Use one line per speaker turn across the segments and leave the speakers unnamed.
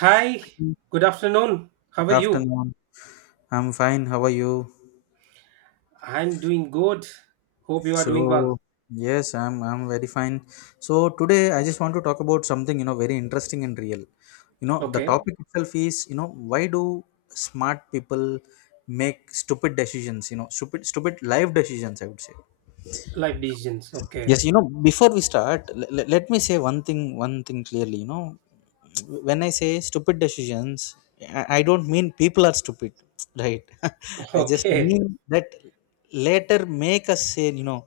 Hi,
Good
good afternoon. How are you?
afternoon. I'm fine. How are you?
I'm doing good. Hope you are
So,
doing well.
yes, I'm very fine. So today I just want to talk about something, you know, very interesting and real. You know, the
Okay.
topic itself is, you know, why do smart people make stupid decisions, you know, stupid life decisions, I would say.
Life decisions. Okay.
Yes, you know, before we start, let me say one thing clearly. You know, when I say stupid decisions, I don't mean people are stupid, right? I just
Okay.
mean that later make us say, you know,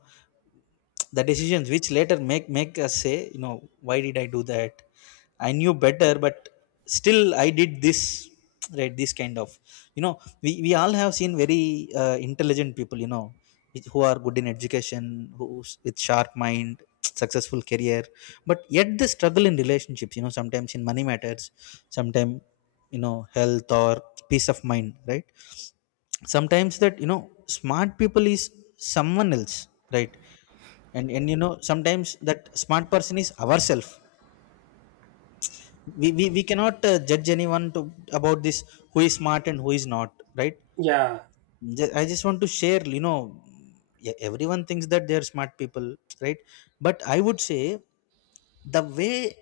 the decisions which later make us say, you know, why did I do that? I knew better, but still I did this, right? This kind of, you know, we all have seen very intelligent people, you know, who are good in education, who's with sharp mind, successful career, but yet they struggle in relationships, you know, sometimes in money matters, sometimes, you know, health or peace of mind, right? Sometimes that, you know, smart people is someone else, right? And you know, sometimes that smart person is ourself. We cannot judge anyone to about this, who is smart and who is not, right?
Yeah.
I just want to share, you know, everyone thinks that they're smart people, right? But I would say the way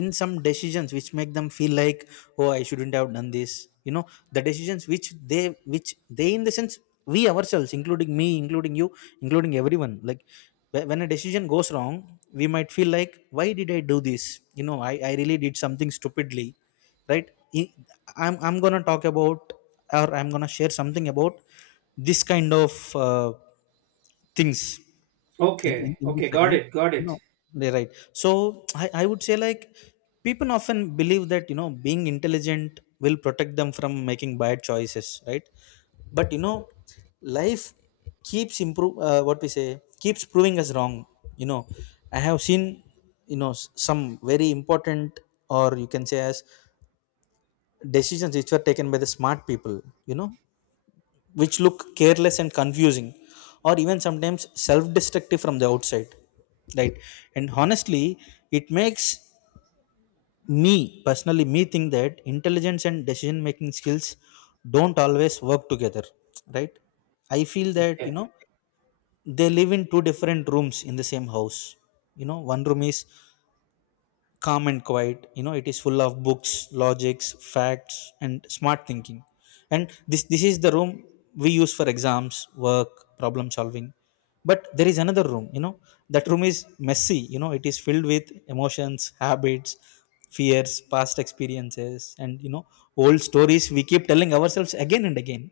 in some decisions which make them feel like, oh, I shouldn't have done this, you know, the decisions which they, in the sense, we ourselves, including me, including you, including everyone, like when a decision goes wrong, we might feel like, why did I do this? You know, I really did something stupidly, right? I- I'm going to talk about, or I'm going to share something about this kind of uh, things in, in
Okay.
in this
Okay. Got
segment.
it. Got
No,
it.
they're right. So, I would say, like, people often believe that, you know, being intelligent will protect them from making bad choices, right? But you know, life keeps improve what we say keeps proving us wrong, you know. I have seen, you know, some very important, or you can say as, decisions which were taken by the smart people, you know, which look careless and confusing, or even sometimes self-destructive from the outside, right? And honestly, it makes me, personally me, think that intelligence and decision making skills don't always work together, right? I feel that,
Okay.
you know, they live in two different rooms in the same house. You know, one room is calm and quiet, you know, it is full of books, logics, facts and smart thinking. And this is the room we use for exams, work, problem solving. But there is another room, you know, that room is messy, you know, it is filled with emotions, habits, fears, past experiences, and you know, old stories we keep telling ourselves again and again,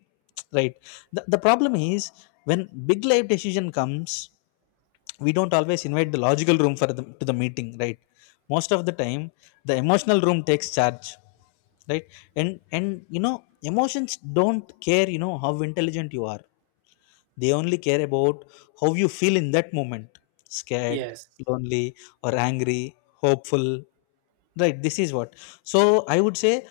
right? The problem is, when big life decision comes, we don't always invite the logical room to the meeting, right? Most of the time, the emotional room takes charge, right? And you know, emotions don't care, you know, how intelligent you are. They only care about how you feel in that moment: scared,
Yes.
lonely, or angry, hopeful. Right, this is what. So I would say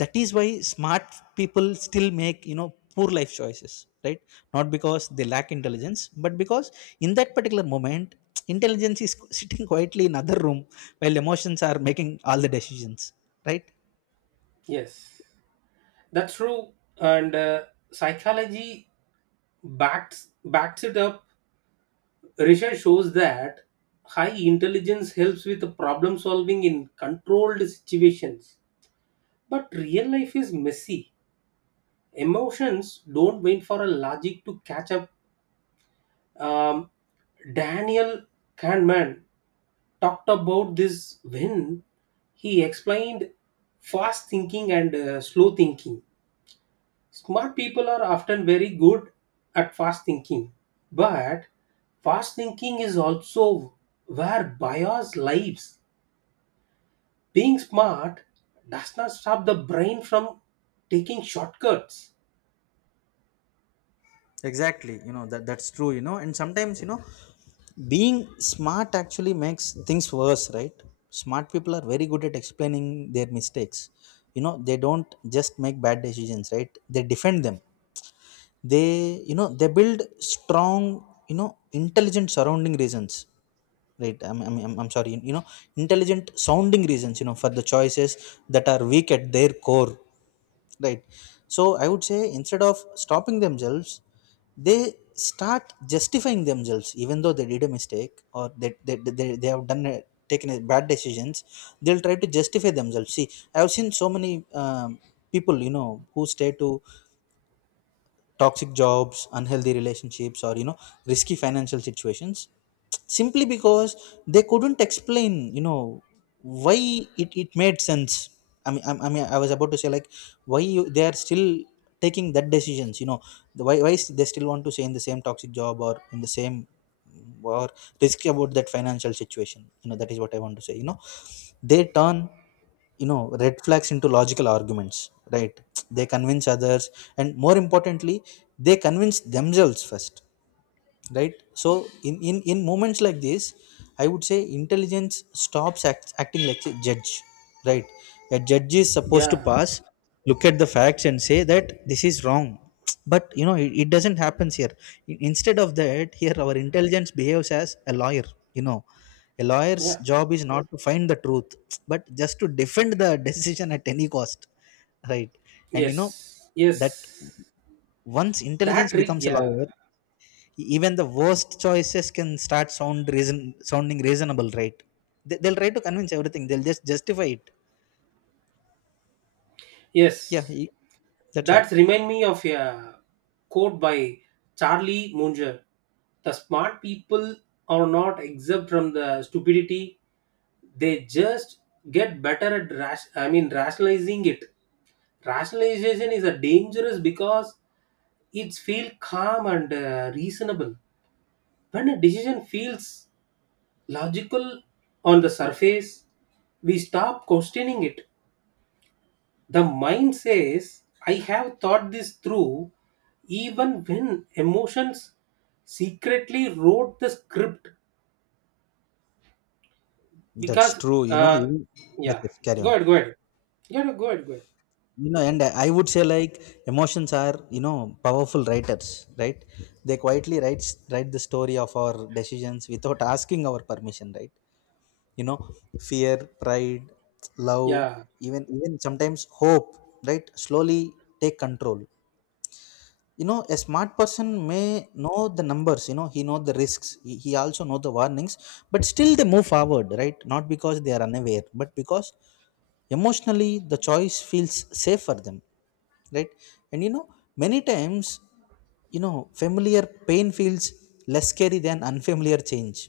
that is why smart people still make, you know, poor life choices, right? Not because they lack intelligence, but because in that particular moment, intelligence is sitting quietly in other room while emotions are making all the decisions, right?
Yes. That's true. And psychology backs it up. Research shows that high intelligence helps with the problem solving in controlled situations. But real life is messy, emotions don't wait for a logic to catch up. Um, Daniel Kahneman talked about this when he explained fast thinking and slow thinking. Smart people are often very good at fast thinking, but fast thinking is also where bias lives. Being smart does not stop the brain from taking shortcuts.
Exactly, you know, that's true, you know, and sometimes, you know, being smart actually makes things worse, right? Smart people are very good at explaining their mistakes, you know. They don't just make bad decisions, right, they defend them. They, you know, they build strong, you know, intelligent surrounding reasons, right? I'm sorry, you know, intelligent sounding reasons, you know, for the choices that are weak at their core. Right. So I would say, instead of stopping themselves, they start justifying themselves, even though they did a mistake, or they have done a, taken a bad decisions. They'll try to justify themselves. See, I have seen so many people, you know, who stay to toxic jobs, unhealthy relationships, or you know, risky financial situations, simply because they couldn't explain, you know, why it made sense. I mean, I mean, I was about to say, like, why you, they are still taking that decisions, you know, why, they still want to stay in the same toxic job, or in the same or risk about that financial situation, you know, that is what I want to say, you know. They turn, you know, red flags into logical arguments, right? They convince others, and more importantly, they convince themselves first, right? So in moments like this, I would say intelligence stops acting like a judge, right? A judge is supposed to
Yeah,
pass, look at the facts and say that this is wrong, but you know, it doesn't happen here. Instead of that, here our intelligence behaves as a lawyer, you know. A lawyer's
yeah,
job is not to find the truth, but just to defend the decision at any cost, right? And you know
yes,
that,
yes.
once intelligence becomes a
Yeah,
lawyer, even the worst choices can start sound reason sounding reasonable, right? They'll try to convince everything, they'll just justify it. yeah
yes,
y- that's all.
that's remind me of a quote by Charlie Munger. The smart people are not exempt from the stupidity. They just get better at rash I mean rationalizing it. Rationalization is a dangerous because it's feel calm and reasonable. When a decision feels logical on the surface, we stop questioning it. The mind says, I have thought this through, even when emotions secretly wrote the script.
That's
Because,
true, you know,
uh,
yes,
yeah,
yes, carry
go
on.
ahead, go ahead. Yeah, no, go ahead, go ahead.
You know, and I would say, like, emotions are, you know, powerful writers, right? They quietly write the story of our decisions without asking our permission, right? You know, fear, pride, love,
Yeah,
even sometimes hope, right, slowly take control. You know, a smart person may know the numbers, you know, he know the risks, he also know the warnings, but still they move forward, right? Not because they are unaware, but because emotionally the choice feels safe for them, right? And you know, many times, you know, familiar pain feels less scary than unfamiliar change,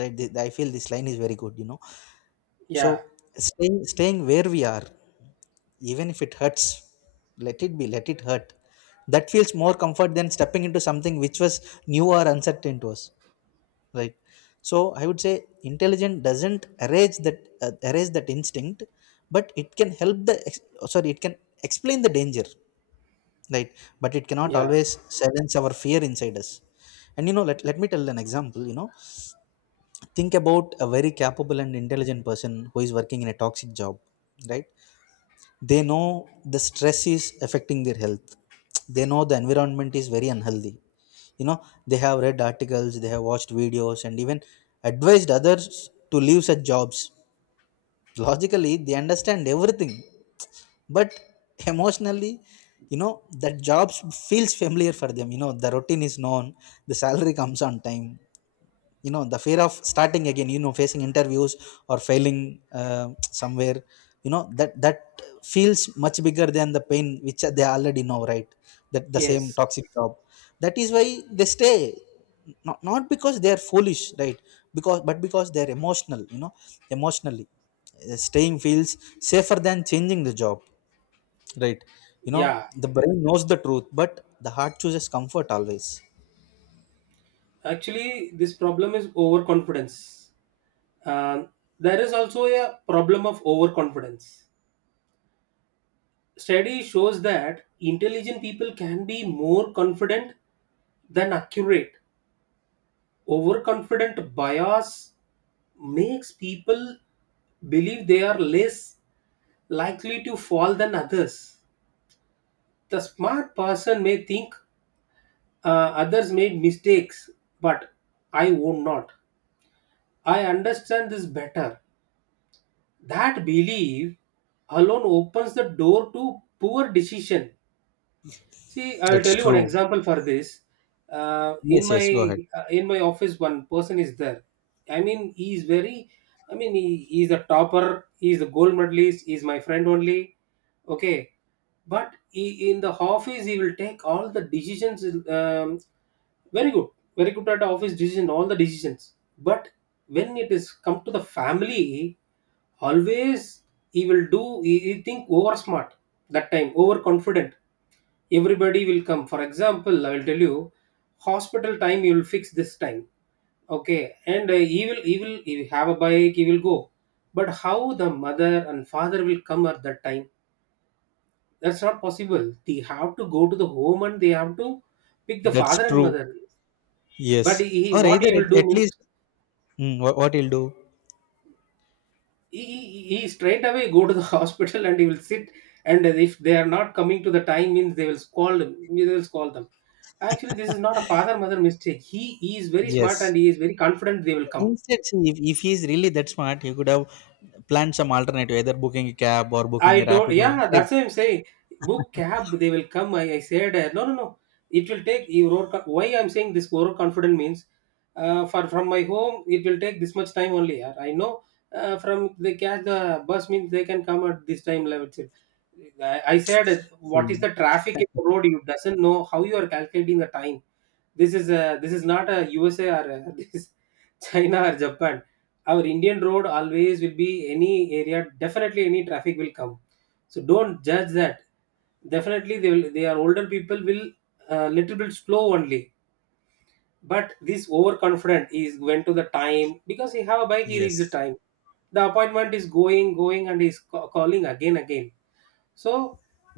right? I feel this line is very good, you know. So,
yeah,
staying where we are, even if it hurts, let it be, let it hurt, that feels more comfort than stepping into something which was new or uncertain to us, right? So I would say intelligence doesn't erase that instinct, but it can help oh, sorry, it can explain the danger, right? But it cannot
yeah,
always silence our fear inside us. And you know, let me tell an example, you know. Think about a very capable and intelligent person who is working in a toxic job, right? They know the stress is affecting their health, they know the environment is very unhealthy, you know. They have read articles, they have watched videos, and even advised others to leave such jobs. Logically they understand everything, but emotionally, you know, that job feels familiar for them, you know. The routine is known, the salary comes on time, you know, the fear of starting again, you know, facing interviews or failing, uh, somewhere, you know, that that feels much bigger than the pain which they already know, right? That the same
yes,
toxic job, that is why they stay. Not because they are foolish, right, because they are emotional, you know. Emotionally, staying feels safer than changing the job, right? You know,
yeah.
the brain knows the truth, but the heart chooses comfort always.
Actually, this problem is overconfidence. Um, there is also a problem of overconfidence. Study shows that intelligent people can be more confident than accurate. Overconfident bias makes people believe they are less likely to fall than others. The smart person may think uh, others made mistakes, but I won't not. I understand this better. That belief alone opens the door to poor decision. See, I'll
That's
tell you one
true.
example for this. Uh, in
Yes, yes, go
my
ahead.
uh, in my office, one person is there. I mean, he is very. I mean, he is a topper. He is a gold medalist. He is my friend only. Okay, but in the office, he will take all the decisions. Very good, very good at the office decision, all the decisions. But when it is come to the family, always he will do. He think over smart that time, over confident, everybody will come. For example, I will tell you, hospital time you will fix this time. Okay, and he will have a bike, he will go. But how the mother and father will come at that time? That's not possible. They have to go to the home and they have to pick the
That's
father and
true.
mother. But
Yes. Or
what
either
he will do
at
means
least what he'll do.
he straight away go to the hospital and he will sit. And if they are not coming to the time means they will scold them, they will scold them. Actually this is not a father mother mistake. He is very smart
Yes.
and he is very confident they will come.
Instead, see, if he's really that smart, he could have planned some alternative, either booking a cab or booking
I
a
don't.
Rapido.
Yeah,
Right.
that's why I'm saying book cab. They will come. I said, no, no, no. It will take you. Why I'm saying this overconfident means, for from my home it will take this much time only. Yeah, I know. From they catch the bus means they can come at this time level itself. I said, what is
See.
the traffic in the road? You doesn't know how you are calculating the time. This is not a USA or this China or Japan. Our indian road always will be any area, definitely any traffic will come. So don't judge that. Definitely they will, they are older people will a little bit slow only. But this overconfident is went to the time, because he have a bike he reached the
Yes.
time. The appointment is going going and is calling again again. So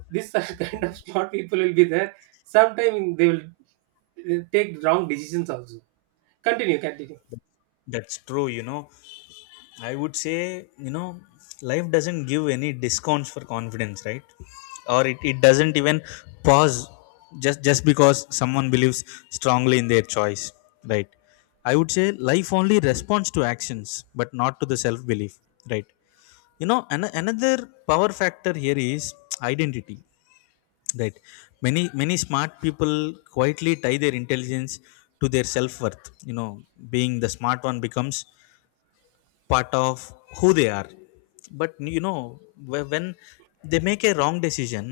this are kind of smart people will be there. Sometimes they will take wrong decisions also. Continue, continue.
That's true, you know. I would say, you know, life doesn't give any discounts for confidence, right? Or it doesn't even pause just because someone believes strongly in their choice, right? I would say life only responds to actions, but not to the self belief, right? You know, another power factor here is identity, right? Many smart people quietly tie their intelligence to their self worth. You know, being the smart one becomes part of who they are. But you know, when they make a wrong decision,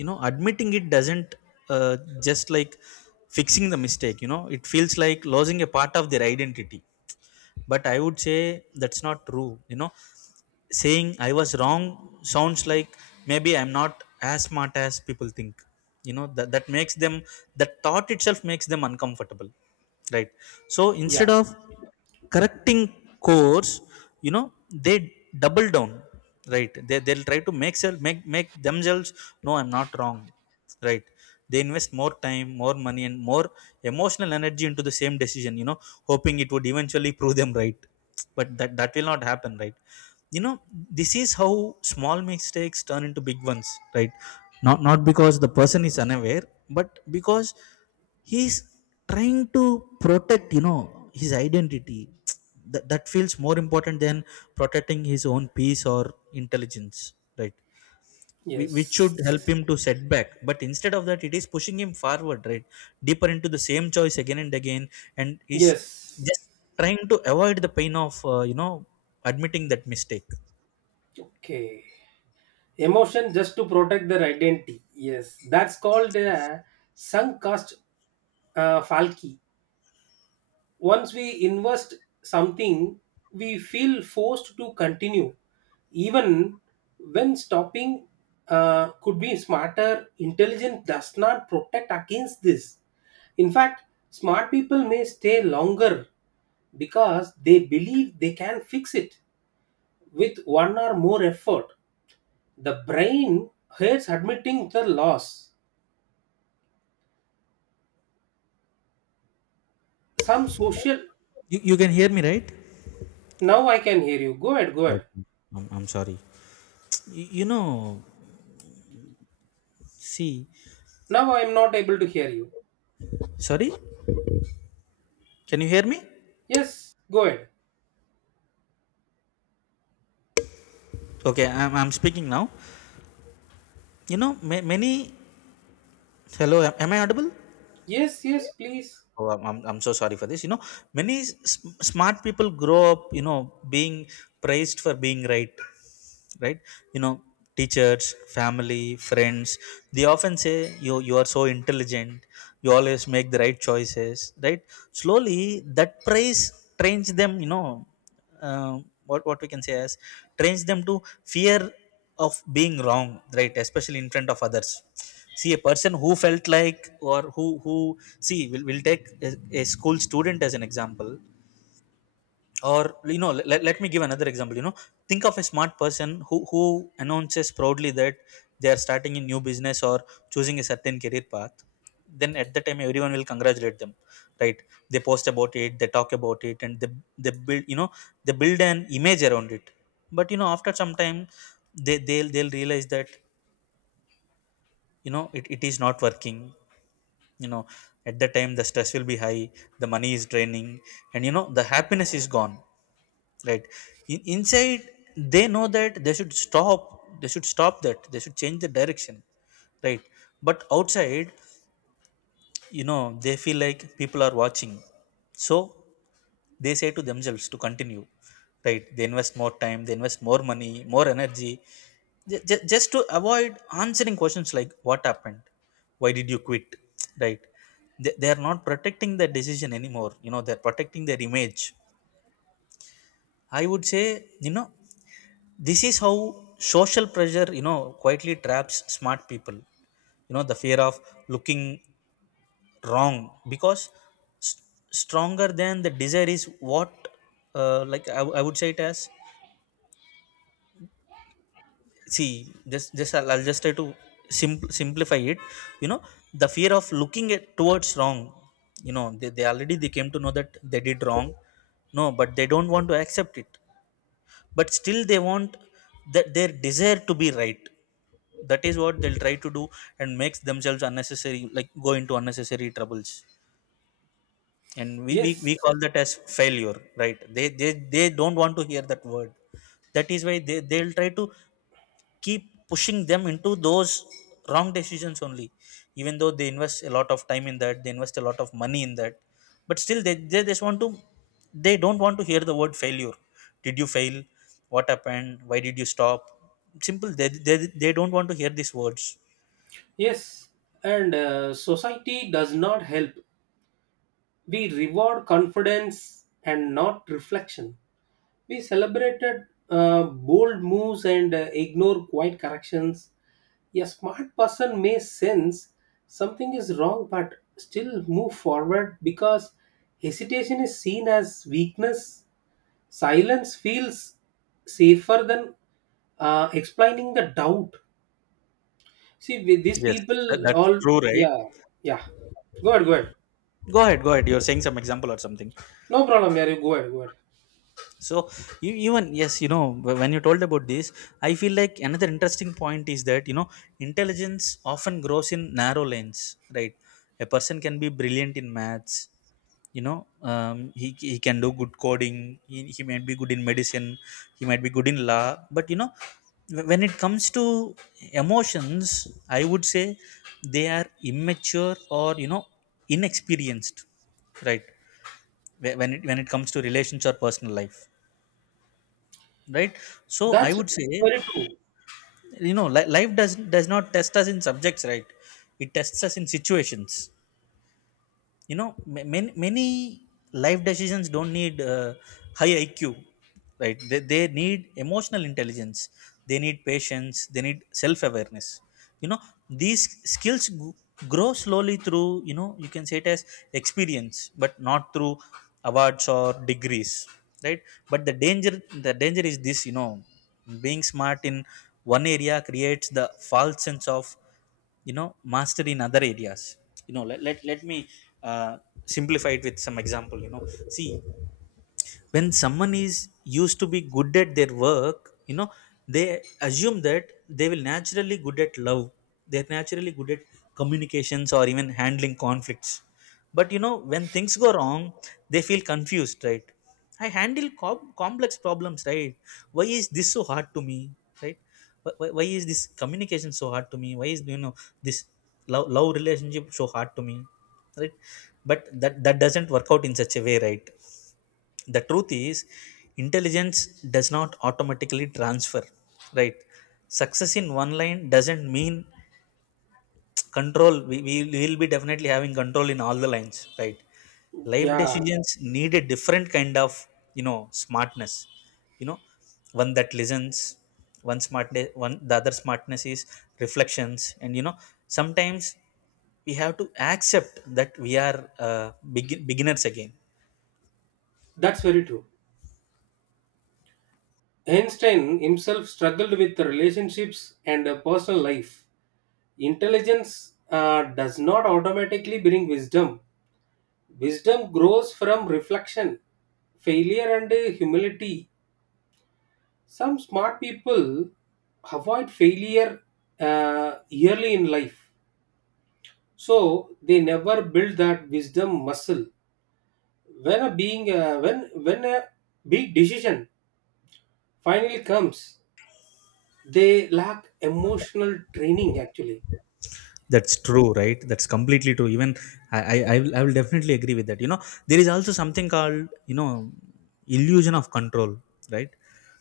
you know, admitting it doesn't, uh, just like fixing the mistake, you know, it feels like losing a part of their identity. But I would say that's not true, you know. Saying I was wrong sounds like, maybe I'm not as smart as people think. You know, that makes them, that thought itself makes them uncomfortable, right? So instead
Yeah,
of correcting course, they double down, right? They'll try to make self make themselves, no I'm not wrong, right? They invest more time, more money, and more emotional energy into the same decision, hoping it would eventually prove them right. But that will not happen, right? you know this is how small mistakes turn into big ones, right? Not because the person is unaware, but because he's trying to protect, his identity. That feels more important than protecting his own peace or intelligence, right? Which should
yes,
help him to set back. But instead of that, it is pushing him forward, right? Deeper into the same choice again and again. And he's
yes.
just trying to avoid the pain of, admitting that mistake.
Okay. Emotion just to protect their identity. Yes. That's called sunk cost falky. Once we invest something, we feel forced to continue, even when stopping could be smarter. Intelligence does not protect against this. In fact, smart people may stay longer because they believe they can fix it with one or more effort. The brain hates admitting the loss. Some social.
You can hear me, right?
Now I can hear you. Go ahead, go ahead.
Okay. I'm sorry. You know, see,
Now I am not able to hear you.
sorry, can you hear me?
Yes, go ahead.
Okay, I'm speaking now. You know, ma- many. Hello, am I audible?
Yes, yes, please.
Oh, I'm so sorry for this. You know, many smart people grow up, you know, being praised for being right, right? You know, teachers, family, friends, they often say, you are so intelligent, you always make the right choices, right? Slowly, that praise trains them, you know, uh, what we can say as trains them to fear of being wrong, right? Especially in front of others. See, a person who felt like, or who see we'll take a school student as an example. Or, you know, let me give another example. You know, think of a smart person who announces proudly that they are starting a new business or choosing a certain career path. Then at that time everyone will congratulate them, right? They post about it, they talk about it, and they build, you know, they build an image around it. But you know, after some time, they'll realize that, you know, it is not working. You know, at that time the stress will be high, the money is draining, and you know, the happiness is gone, right? Inside they know that they should stop, they should stop that they should change the direction, right? But outside, you know, they feel like people are watching. So they say to themselves to continue, right? They invest more time, they invest more money, more energy, just to avoid answering questions like, what happened, why did you quit, right? They are not protecting their decision anymore, you know, they're protecting their image. I would say, you know, this is how social pressure, you know, quietly traps smart people. You know, the fear of looking wrong, because st- stronger than the desire is what, like, I would say it as, see, just I'll just try to simplify it. You know, the fear of looking at towards wrong, you know, they already they came to know that they did wrong. No, but they don't want to accept it. But still they want that their desire to be right, that is what they'll try to do, and makes themselves unnecessary, like go into unnecessary troubles. And we
Yes,
call that as failure, right? They don't want to hear that word. That is why they'll try to keep pushing them into those wrong decisions only, even though they invest a lot of time in that, they invest a lot of money in that. But still they just want to, they don't want to hear the word failure. Did you fail? What happened? Why did you stop? Simple. They don't want to hear these words.
yes. And society does not help. We reward confidence and not reflection. We celebrated bold moves and ignore quiet corrections. A smart person may sense something is wrong but still move forward because hesitation is seen as weakness. Silence feels safer than explaining the doubt. See, with these
Yes, that,
people,
that's
all,
true, right?
yeah, yeah. Go ahead, go ahead.
Go ahead, go ahead. You're saying some example or something.
No problem, yeah, you go ahead, go ahead.
So, you, even yes, you know, when you told about this, I feel like another interesting point is that, you know, intelligence often grows in narrow lanes, right? A person can be brilliant in maths, you know, he can do good coding, he might be good in medicine, he might be good in law. But you know, when it comes to emotions, I would say they are immature, or you know, inexperienced, right? When it comes to relations or personal life, right? So I
That's
would say,
very true.
you know, life does not test us in subjects, right? It tests us in situations. You know, many life decisions don't need, high IQ, right? They need emotional intelligence, they need patience, they need self awareness. You know, these skills grow slowly through, you know, you can say it as experience, but not through awards or degrees, right? But the danger, the danger is this, you know, being smart in one area creates the false sense of, you know, master in other areas. You know, let me, uh, simplify it with some example. You know, see, when someone is used to be good at their work, you know, they assume that they will naturally good at love, they're naturally good at communications or even handling conflicts. But you know, when things go wrong, they feel confused, right? I handle complex problems, right? Why is this so hard to me, right? Why is this communication so hard to me, why is, you know, this love, love relationship so hard to me, right? But that doesn't work out in such a way, right? The truth is, intelligence does not automatically transfer, right? Success in one line doesn't mean control, we will be definitely having control in all the lines, right? Life
Yeah,
decisions need a different kind of, you know, smartness. You know, one that listens, one smart one the other smartness is reflections, and you know, sometimes we have to accept that we are, beginners again.
that's very true. Einstein himself struggled with relationships and a personal life. Intelligence does not automatically bring wisdom. Wisdom grows from reflection, failure, and humility. Some smart people avoid failure early in life, so they never build that wisdom muscle. When a big decision finally comes, they lack emotional training actually.
That's true, right? That's completely true. Even I, I will definitely agree with that. You know, there is also something called, you know, illusion of control, right?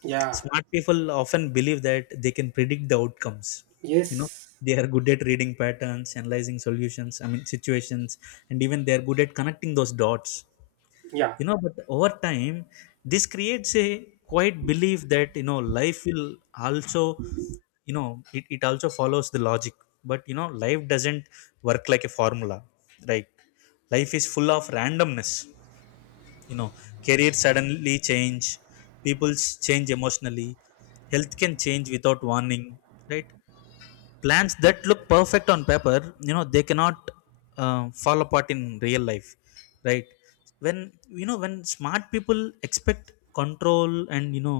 Yeah.
Smart people often believe that they can predict the outcomes. You know,
Yes.
they are good at reading patterns, analyzing solutions. I mean, situations, and even they are good at connecting those dots.
Yeah.
You know, but over time, this creates a quite belief that, you know, life will also, you know, it also follows the logic. But you know, life doesn't work like a formula, right? Life is full of randomness. You know, careers suddenly change, people change emotionally, health can change without warning, right? Plans that look perfect on paper, you know, they cannot, fall apart in real life, right? When, you know, when smart people expect control, and you know,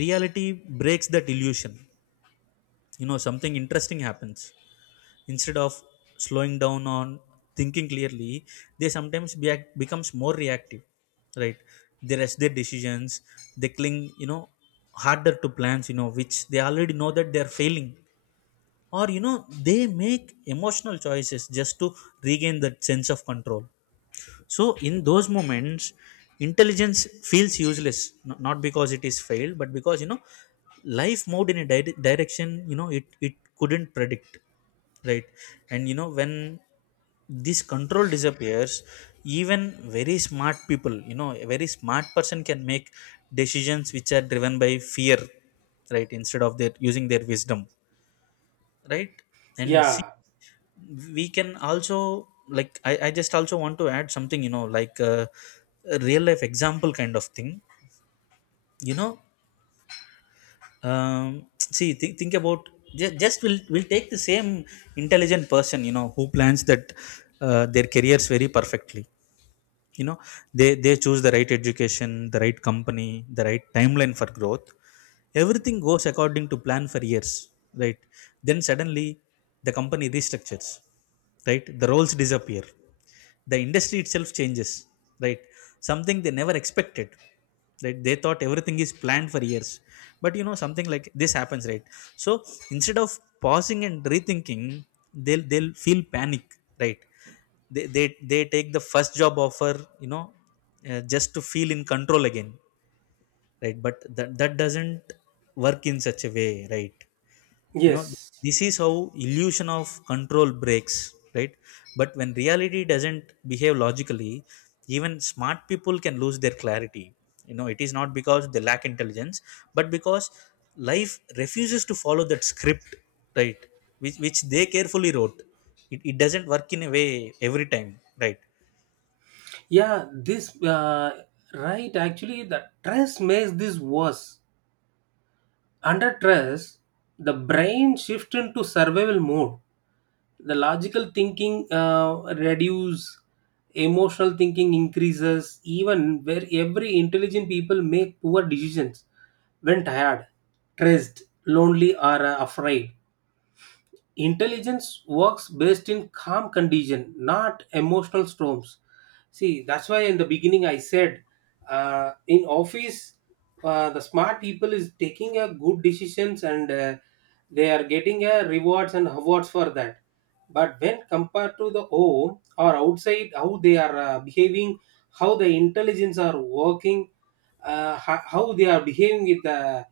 reality breaks that illusion, you know, something interesting happens. Instead of slowing down on thinking clearly, they sometimes becomes more reactive, right? They rush their decisions, they cling, you know, harder to plans, you know, which they already know that they are failing, or you know, they make emotional choices just to regain that sense of control. So in those moments, intelligence feels useless, not because it is failed, but because, you know, life moved in a direction, you know, it couldn't predict, right? And you know, when this control disappears, even very smart people, you know, a very smart person can make decisions which are driven by fear, right? Instead of their using their wisdom, right? And see,
Yeah.
we can also, like, I, just also want to add something, you know, like, a real life example kind of thing. You know, see, think about, just we'll take the same intelligent person, you know, who plans that, their careers very perfectly. You know, they choose the right education, the right company, the right timeline for growth. Everything goes according to plan for years, right? Then suddenly the company restructures, right? The roles disappear, the industry itself changes, right? Something they never expected, right? They thought everything is planned for years, but you know, something like this happens, right? So instead of pausing and rethinking, they'll feel panic, right? They they, they take the first job offer, you know, just to feel in control again, right? But that doesn't work in such a way, right? You know,
Yes.
this is how illusion of control breaks, right? But when reality doesn't behave logically, even smart people can lose their clarity. You know, it is not because they lack intelligence, but because life refuses to follow that script, right? Which they carefully wrote, it doesn't work in a way every time, right?
Yeah. This. Right. Actually, the stress makes this worse. Under stress, the brain shifts into survival mode. The logical thinking reduces. Emotional thinking increases. Even where every intelligent people make poor decisions when tired, stressed, lonely, or afraid. Intelligence works best in calm condition, not emotional storms. See that's why in the beginning I said, in office, the smart people is taking a good decisions and they are getting a rewards and awards for that. But when compared to the home or outside, how they are behaving, how the intelligence are working, how they are behaving with the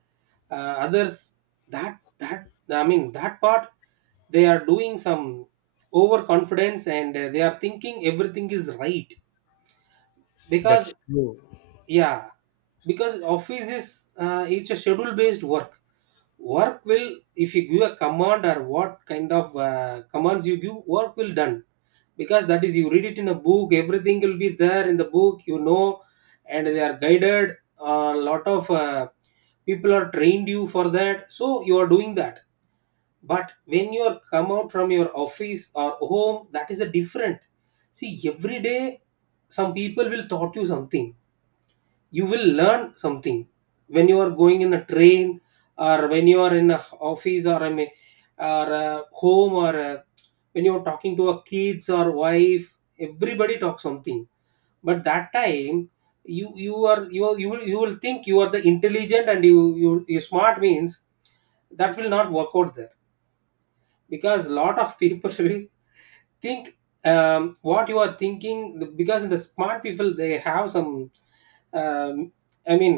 uh, others, that that I mean that part they are doing some overconfidence and they are thinking everything is right,
That's
because
true.
yeah, because office is, it's a schedule based work. Work will, if you give a command or what kind of commands you give, work will done. Because that is you read it in a book, everything will be there in the book, you know. And they are guided, a lot of people are trained you for that, so you are doing that. But when you are come out from your office or home, that is a different. See every day some people will taught you something, you will learn something. When you are going in a train, or when you are in a office, or a home or a, when you are talking to a kids or wife, everybody talks something. But that time, you will think you are the intelligent, and you smart means that will not work out there. Because a lot of people will think, what you are thinking, because the smart people they have some, um, i mean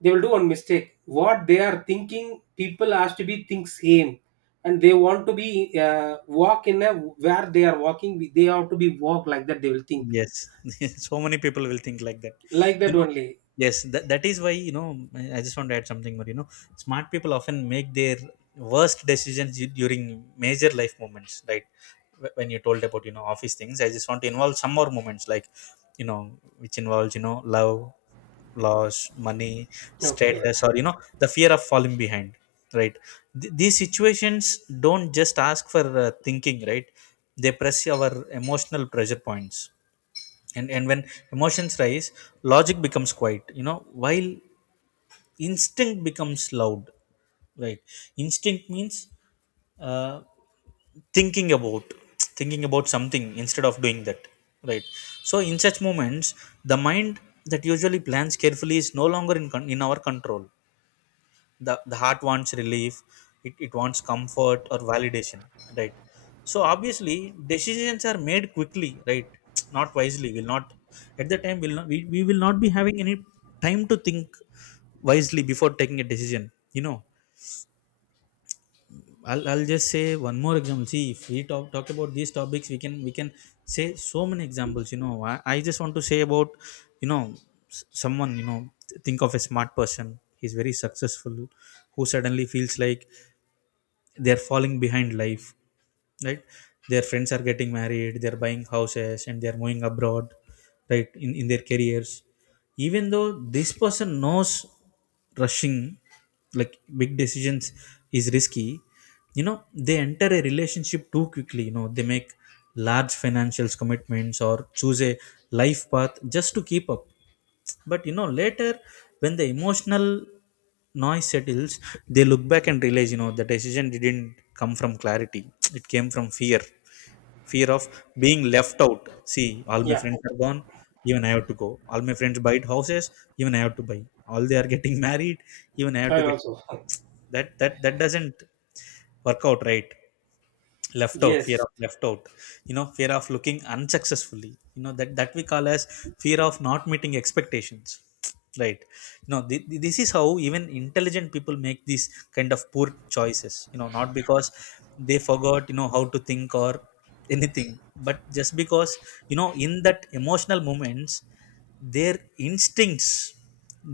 they will do one mistake, what they are thinking people has to be think same. And they want to be walk in a, where they are walking they have to be walk like that, they will think
Yes, so many people will think like that.
like that
You know,
only.
yes, that, that is why, you know, I just want to add something more. You know, smart people often make their worst decisions during major life moments, right? When you told about, you know, office things, I just want to involve some more moments like, you know, which involves, you know, love, loss, money,
Okay,
status, or, you know, the fear of falling behind, right? These situations don't just ask for, thinking, right? They press our emotional pressure points, and when emotions rise, logic becomes quiet, you know, while instinct becomes loud, right? Instinct means, uh, thinking about thinking about something instead of doing that, right? So in such moments, the mind that usually plans carefully is no longer in our control. The heart wants relief, it wants comfort or validation, right? So obviously decisions are made quickly, right? Not wisely, will not at the time will not we will not be having any time to think wisely before taking a decision. You know, I'll just say one more example. See, if we talk about these topics, we can say so many examples. You know, I just want to say about, you know, someone, you know, think of a smart person, he's very successful, who suddenly feels like they're falling behind life, right? Their friends are getting married, they're buying houses, and they're moving abroad, right? In their careers. Even though this person knows rushing like big decisions is risky, you know, they enter a relationship too quickly, you know, they make large financial commitments or choose a life path just to keep up. But you know, later, when the emotional noise settles, they look back and realize, you know, the decision didn't come from clarity, it came from fear. Fear of being left out. See, all my
yeah,
friends are gone, even I have to go, all my friends buy houses, even I have to buy, all they are getting married, even I have
I
to get.
also
That doesn't work out, right? Left out, fear
yes,
of left out. You know, fear of looking unsuccessfully, you know, that that we call as fear of not meeting expectations, right? You know, this is how even intelligent people make these kind of poor choices. You know, not because they forgot, you know, how to think or anything, but just because, you know, in that emotional moments, their instincts,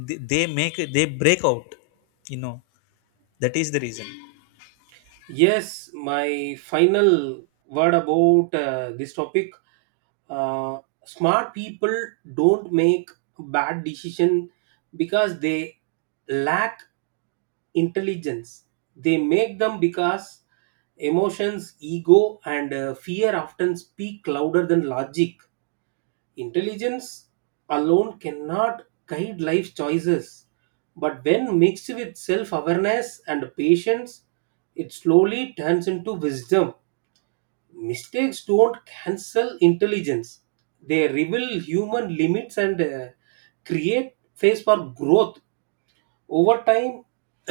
they make they break out, you know, that is the reason.
yes. My final word about this topic, uh, smart people don't make bad decision because they lack intelligence. They make them because emotions, ego and fear often speak louder than logic. Intelligence alone cannot guide life choices, but when mixed with self awareness and patience, it slowly turns into wisdom. Mistakes don't cancel intelligence, they reveal human limits and create space for growth. Over time,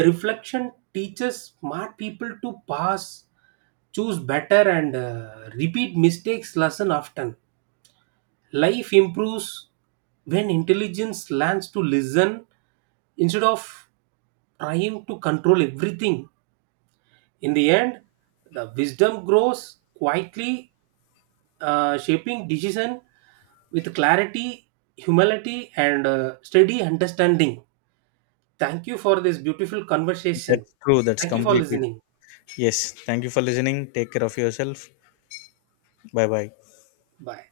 reflection teaches smart people to pass, choose better and repeat mistakes lesson often. Life improves when intelligence learns to listen, instead of trying to control everything. In the end, the wisdom grows quietly, shaping decision with clarity, humility, and steady understanding. Thank you for this beautiful conversation.
That's true, that's
Thank you for
completely.
listening.
Yes, thank you for listening. Take care of yourself. Bye bye.
Bye.